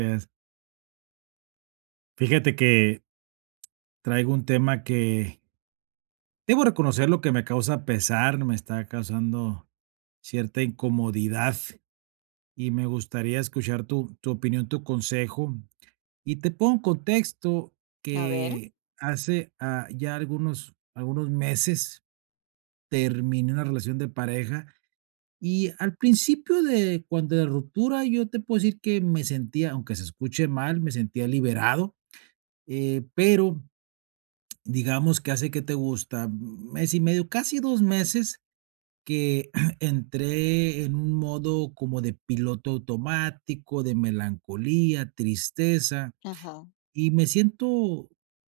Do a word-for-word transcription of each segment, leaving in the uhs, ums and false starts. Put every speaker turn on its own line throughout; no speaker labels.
Es. Fíjate que traigo un tema que debo reconocerlo que me causa pesar, me está causando cierta incomodidad y me gustaría escuchar tu, tu opinión, tu consejo. Y te pongo en contexto
A ver,
que hace ah, ya algunos, algunos meses terminé una relación de pareja y al principio de cuando de ruptura yo te puedo decir que me sentía, aunque se escuche mal, me sentía liberado, eh, pero digamos que hace, que te gusta? Mes y medio, casi dos meses que entré en un modo como de piloto automático, de melancolía, tristeza.
ajá,
Y me siento,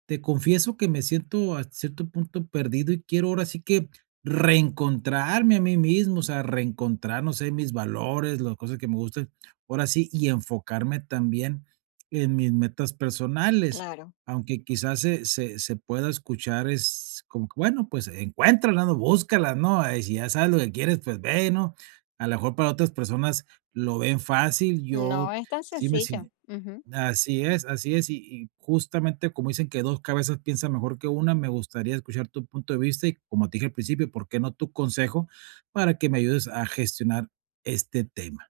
te confieso que me siento a cierto punto perdido y quiero ahora sí que reencontrarme a mí mismo, o sea, reencontrar, no sé, mis valores, las cosas que me gustan, ahora sí, y enfocarme también en mis metas personales,
claro.
aunque quizás se se se pueda escuchar es como que, bueno, pues, encuéntralas, ¿no? Búscalas, ¿no? Ay, si ya sabes lo que quieres, pues, ve, ¿no? A lo mejor para otras personas lo ven fácil,
No
yo
es tan
sí me si.
sencillo. Ujú.
Así es, así es, y y justamente como dicen que dos cabezas piensan mejor que una, me gustaría escuchar tu punto de vista y, como te dije al principio, ¿por qué no tu consejo para que me ayudes a gestionar este tema?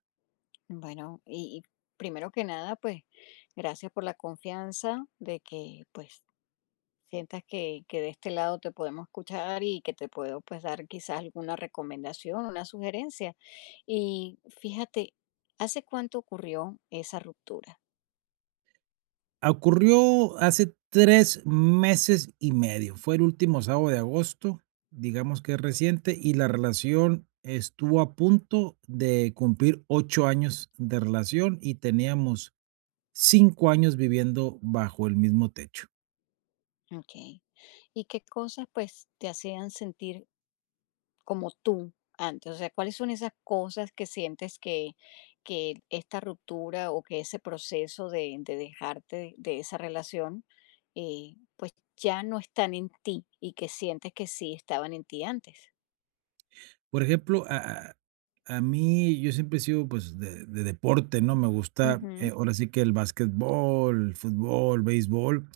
Bueno, y, y primero que nada, pues gracias por la confianza de que pues sientas que, que de este lado te podemos escuchar y que te puedo pues dar quizás alguna recomendación, una sugerencia. Y fíjate, ¿hace cuánto ocurrió esa ruptura?
Ocurrió hace tres meses y medio, fue el último sábado de agosto, digamos que es reciente, y la relación estuvo a punto de cumplir ocho años de relación y teníamos cinco años viviendo bajo el mismo techo.
Ok. ¿Y qué cosas pues te hacían sentir como tú antes? O sea, ¿cuáles son esas cosas que sientes que, que esta ruptura o que ese proceso de, de dejarte de esa relación, eh, pues ya no están en ti y que sientes que sí estaban en ti antes?
Por ejemplo, a a mí yo siempre he sido, pues, de de deporte, ¿no? Me gusta, eh,
Ujú,
ahora sí que el básquetbol, el fútbol, béisbol,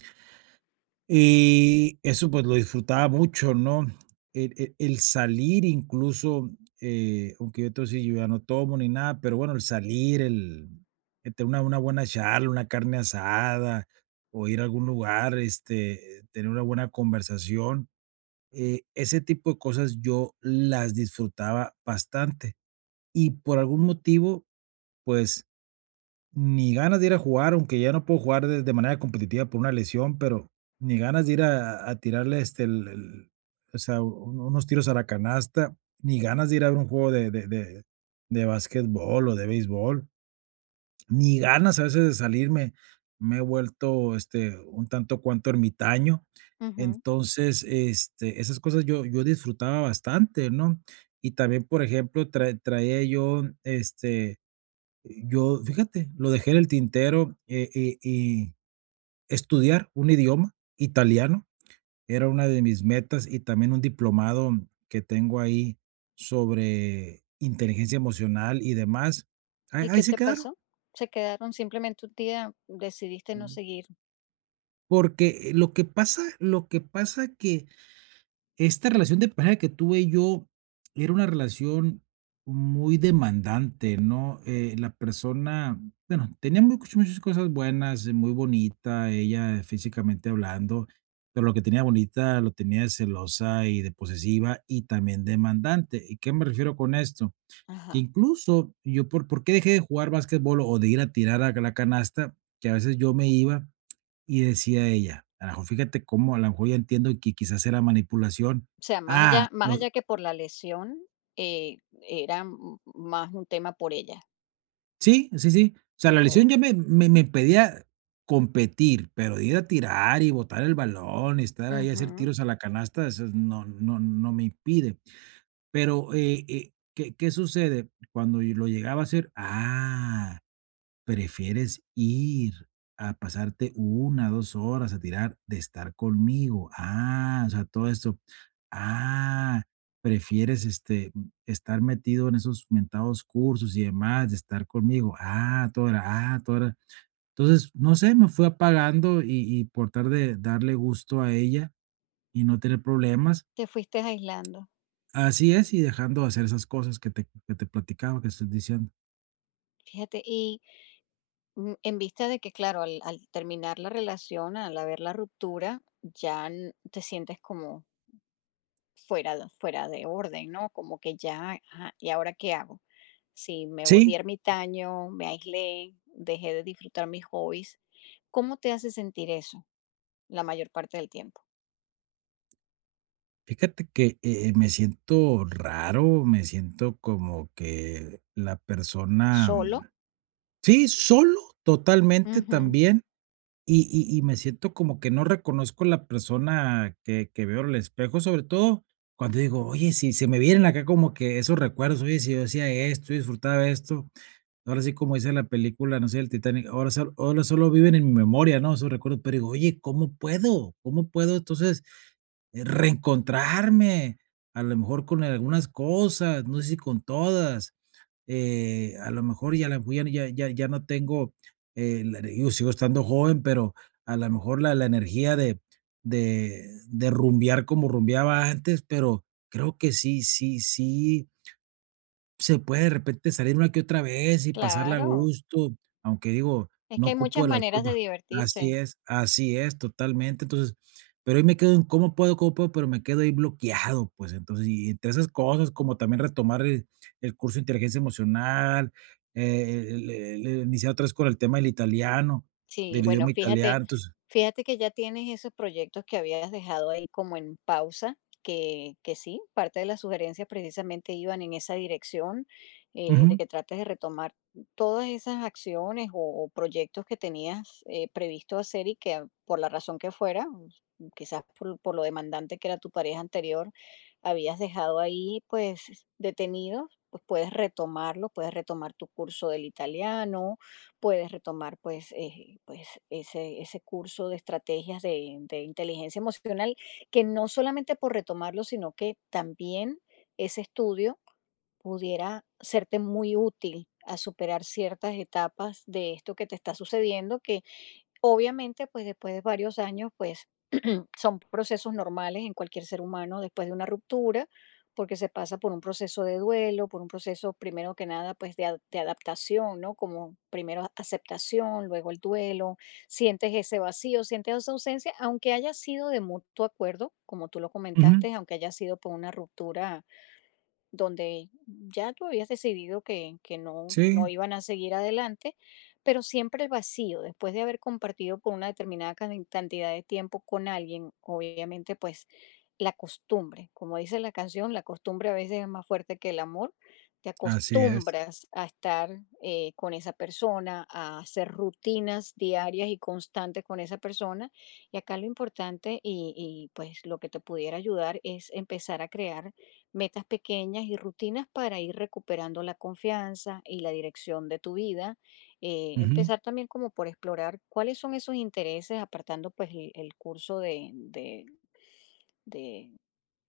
y eso, pues, lo disfrutaba mucho, ¿no? El el el salir incluso, eh, aunque yo te voy, yo ya no tomo ni nada, pero bueno, el salir, el el tener una una buena charla, una carne asada, o ir a algún lugar, este, tener una buena conversación. Eh, ese tipo de cosas yo las disfrutaba bastante y por algún motivo, pues ni ganas de ir a jugar, aunque ya no puedo jugar de, de manera competitiva por una lesión, pero ni ganas de ir a, a tirarle este, el- el- o sea, un- unos tiros a la canasta, ni ganas de ir a ver un juego de, de, de, de básquetbol o de béisbol, ni ganas a veces de salirme, me he vuelto, este, un tanto cuanto ermitaño.
ujú.
Entonces, este, esas cosas yo yo disfrutaba bastante, ¿no? Y también, por ejemplo, tra traía yo, este, yo, fíjate, lo dejé en el tintero, eh, y y estudiar un idioma, italiano, era una de mis metas, y también un diplomado que tengo ahí sobre inteligencia emocional y demás. Ahí
¿Y
ahí
qué
se
te
quedaron.
pasó? Se quedaron simplemente un día, decidiste no seguir.
Porque lo que pasa lo que pasa que esta relación de pareja que tuve yo era una relación muy demandante, ¿no? Eh, la persona, bueno, tenía much muchas cosas buenas, eh, muy bonita ella físicamente hablando, pero lo que tenía bonita lo tenía de celosa y de posesiva y también demandante. ¿Y qué me refiero con esto? Que
Ajá.
incluso yo por ¿por qué dejé de jugar básquetbol o de ir a tirar a la canasta? Que a veces yo me iba y decía ella, a lo mejor fíjate cómo, a lo mejor ya entiendo que quizás era manipulación.
O sea, más
Ah,
allá, más
claro. O
allá que por la lesión, eh, era m- más un tema por ella.
sí, sí, sí. O sea, la
Ok.
lesión ya me me me pedía competir, pero de ir a tirar y botar el balón y estar ahí a hacer
Ujú.
tiros a la canasta, eso no no no me impide. Pero, eh eh, ¿qué qué sucede? Cuando yo lo llegaba a hacer, ah, prefieres ir a pasarte una dos horas a tirar de estar conmigo. Ah, o sea, todo esto. Ah, prefieres, este, mm, estar metido en esos mentados cursos y demás, de estar conmigo. Ah, todo era ah, todo era, entonces, no sé, me fui apagando y y por tratar de darle gusto a ella y no tener problemas.
Te fuiste aislando.
Así es, y dejando de hacer esas cosas que te que te platicaba, que estoy diciendo.
Fíjate, y mm, en vista de que, claro, al, al terminar la relación, al haber la ruptura, ya n- te sientes como fuera, de- fuera de orden, ¿no? Como que ya, ajá, ¿y ahora qué hago? Si me volví
Sí.
ermitaño, me aislé, dejé de disfrutar mis hobbies, ¿cómo te hace sentir eso la mayor parte del tiempo?
Fíjate que, eh, me siento raro, me siento como que la persona, mm,
¿Solo?
sí, solo, totalmente
Ujú.
también, y y y me siento como que no reconozco la persona que que veo en el espejo, sobre todo cuando digo: "Oye", si se me vienen acá como que esos recuerdos, oye, si yo hacía esto, yo disfrutaba esto, ahora sí, como dice la película, no sé, el Titanic, ahora sol ahora solo viven en mi memoria, ¿no?, esos recuerdos, pero digo: "Oye, ¿cómo puedo? ¿Cómo puedo?". Entonces, eh, reencontrarme, a lo mejor con algunas cosas, no sé si con todas, eh, a lo mejor ya la ya ya ya ya no tengo, eh, la digo, sigo estando joven, pero a lo mejor la la energía de de de rumbear como rumbeaba antes, pero creo que sí sí sí se puede de repente salir una que otra vez y pasarla a
Claro,
gusto, aunque digo,
es
no
que hay
ocupo
muchas
el alcohol
maneras de
pa, así
divertirse.
es, así es, totalmente. Entonces, pero ahí me quedo en cómo puedo, cómo puedo, pero me quedo ahí bloqueado, pues, entonces, y entre esas cosas, como también retomar el el curso de inteligencia emocional, eh, el el el iniciar otra vez con el tema del italiano,
Sí,
del
bueno,
idioma italiano,
fíjate,
entonces
fíjate que ya tienes esos proyectos que habías dejado ahí como en pausa, que, que sí, parte de las sugerencias precisamente iban en esa dirección, eh, de
ujú,
que trates de retomar todas esas acciones o, o proyectos que tenías, eh, previsto hacer y que a- por la razón que fuera, quizás por, por lo demandante que era tu pareja anterior, habías dejado ahí pues detenidos, pues puedes retomarlo, puedes retomar tu curso del italiano, puedes retomar pues, eh, pues ese, ese curso de estrategias de, de inteligencia emocional, que no solamente por retomarlo, sino que también ese estudio pudiera serte muy útil a superar ciertas etapas de esto que te está sucediendo. Que obviamente, pues después de varios años, pues son procesos normales en cualquier ser humano después de una ruptura, porque se pasa por un proceso de duelo, por un proceso primero que nada, pues de, ad- de adaptación, ¿no? Como primero aceptación, luego el duelo, sientes ese vacío, sientes esa ausencia, aunque haya sido de mutuo acuerdo, como tú lo
ujú,
comentaste, aunque haya sido por una ruptura donde ya tú habías decidido que, que no, no
sí,
iban a seguir adelante, pero siempre el vacío, después de haber compartido por una determinada can- cantidad de tiempo con alguien, obviamente pues la costumbre, como dice la canción, la costumbre a veces es más fuerte que el amor, te
así es,
acostumbras a estar eh, con esa persona, a hacer rutinas diarias y constantes con esa persona, y acá lo importante y, y pues lo que te pudiera ayudar es empezar a crear metas pequeñas y rutinas para ir recuperando la confianza y la dirección de tu vida. Eh,
ujú.
empezar también como por explorar cuáles son esos intereses, apartando pues el, el curso de, de,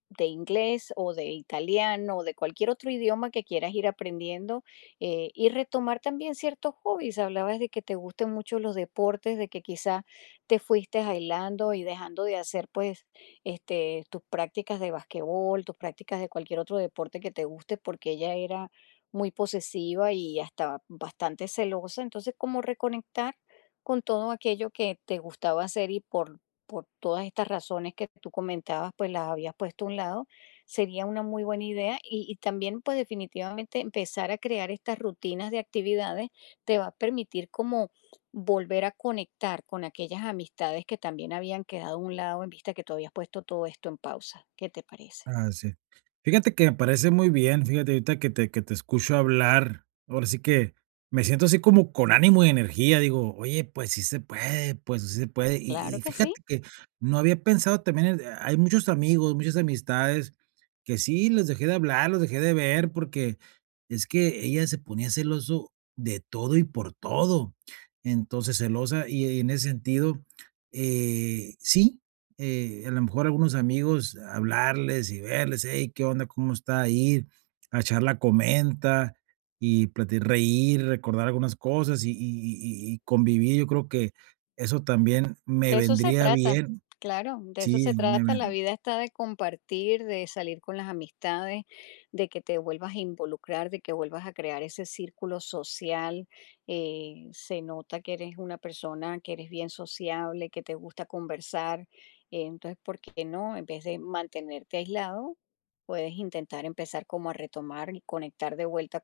de inglés o de italiano o de cualquier otro idioma que quieras ir aprendiendo, eh, y retomar también ciertos hobbies. Hablabas de que te gusten mucho los deportes, de que quizá te fuiste aislando y dejando de hacer pues este, tus prácticas de basquetbol, tus prácticas de cualquier otro deporte que te guste porque ella era muy posesiva y hasta bastante celosa. Entonces, ¿cómo reconectar con todo aquello que te gustaba hacer y por por todas estas razones que tú comentabas, pues las habías puesto a un lado? Sería una muy buena idea, y, y también pues definitivamente empezar a crear estas rutinas de actividades te va a permitir como volver a conectar con aquellas amistades que también habían quedado a un lado en vista que tú habías puesto todo esto en pausa. ¿Qué te parece?
Ah, sí. Fíjate que me parece muy bien, fíjate, ahorita que te, que te escucho hablar, ahora sí que me siento así como con ánimo y energía, digo, oye, pues sí se puede, pues sí se puede. Y,
Claro
y
que sí.
fíjate que no había pensado también, en- hay muchos amigos, muchas amistades que sí, les dejé de hablar, los dejé de ver, porque es que ella se ponía celoso de todo y por todo. Entonces, celosa y, y en ese sentido, eh, sí, eh, a lo mejor algunos amigos hablarles y verles, hey, ¿qué onda? ¿Cómo está ahí? A echar la comenta y plati- reír, recordar algunas cosas y, y- y- y convivir. Yo creo que eso también me
De eso se
vendría
trata,
bien.
claro, de eso se
Sí, me
trata. La
ven-.
vida está de compartir, de salir con las amistades, de que te vuelvas a involucrar, de que vuelvas a crear ese círculo social. Eh, se nota que eres una persona que eres bien sociable, que te gusta conversar. Eh, entonces, ¿por qué no? En vez de mantenerte aislado, puedes intentar empezar como a retomar y conectar de vuelta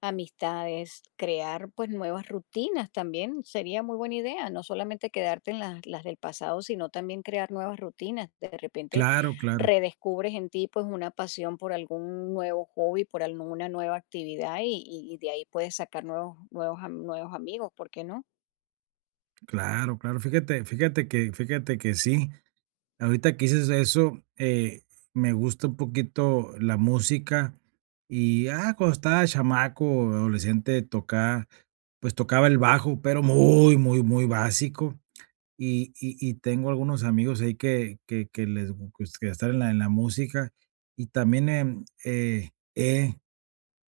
amistades, crear pues nuevas rutinas también sería muy buena idea, no solamente quedarte en las, las del pasado, sino también crear nuevas rutinas. De repente
Claro, claro,
redescubres en ti pues una pasión por algún nuevo hobby, por alguna nueva actividad y, y- y de ahí puedes sacar nuevos, nuevos, am- nuevos amigos, ¿por qué no?
claro, claro. Fíjate, fíjate que, fíjate que sí. Ahorita que dices eso, eh, me gusta un poquito la música y, ah, cuando estaba chamaco o adolescente tocaba, pues tocaba el bajo, pero muy, muy, muy básico. Y, y, y tengo algunos amigos ahí que, que, que les gusta estar en la, en la música. Y también em, eh, he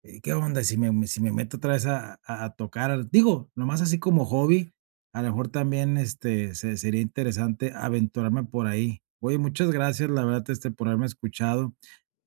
eh, ¿qué onda? Si me me- si me meto otra vez a a a tocar, digo, nomás así como hobby, a lo mejor también, este, se sería interesante aventurarme por ahí. Oye, muchas gracias, la verdad, este, por haberme escuchado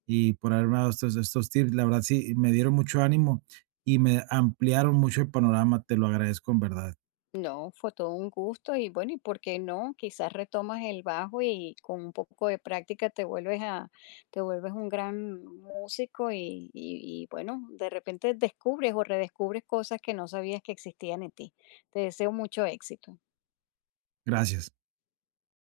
y por haberme dado estos estos tips. La verdad, sí, me dieron mucho ánimo y me ampliaron mucho el panorama. Te lo agradezco en verdad.
No, fue todo un gusto y bueno, ¿y por qué no? Quizás retomas el bajo y con un poco de práctica te vuelves a, te vuelves un gran músico y, y- y, bueno, de repente descubres o redescubres cosas que no sabías que existían en ti. Te deseo mucho éxito.
Gracias.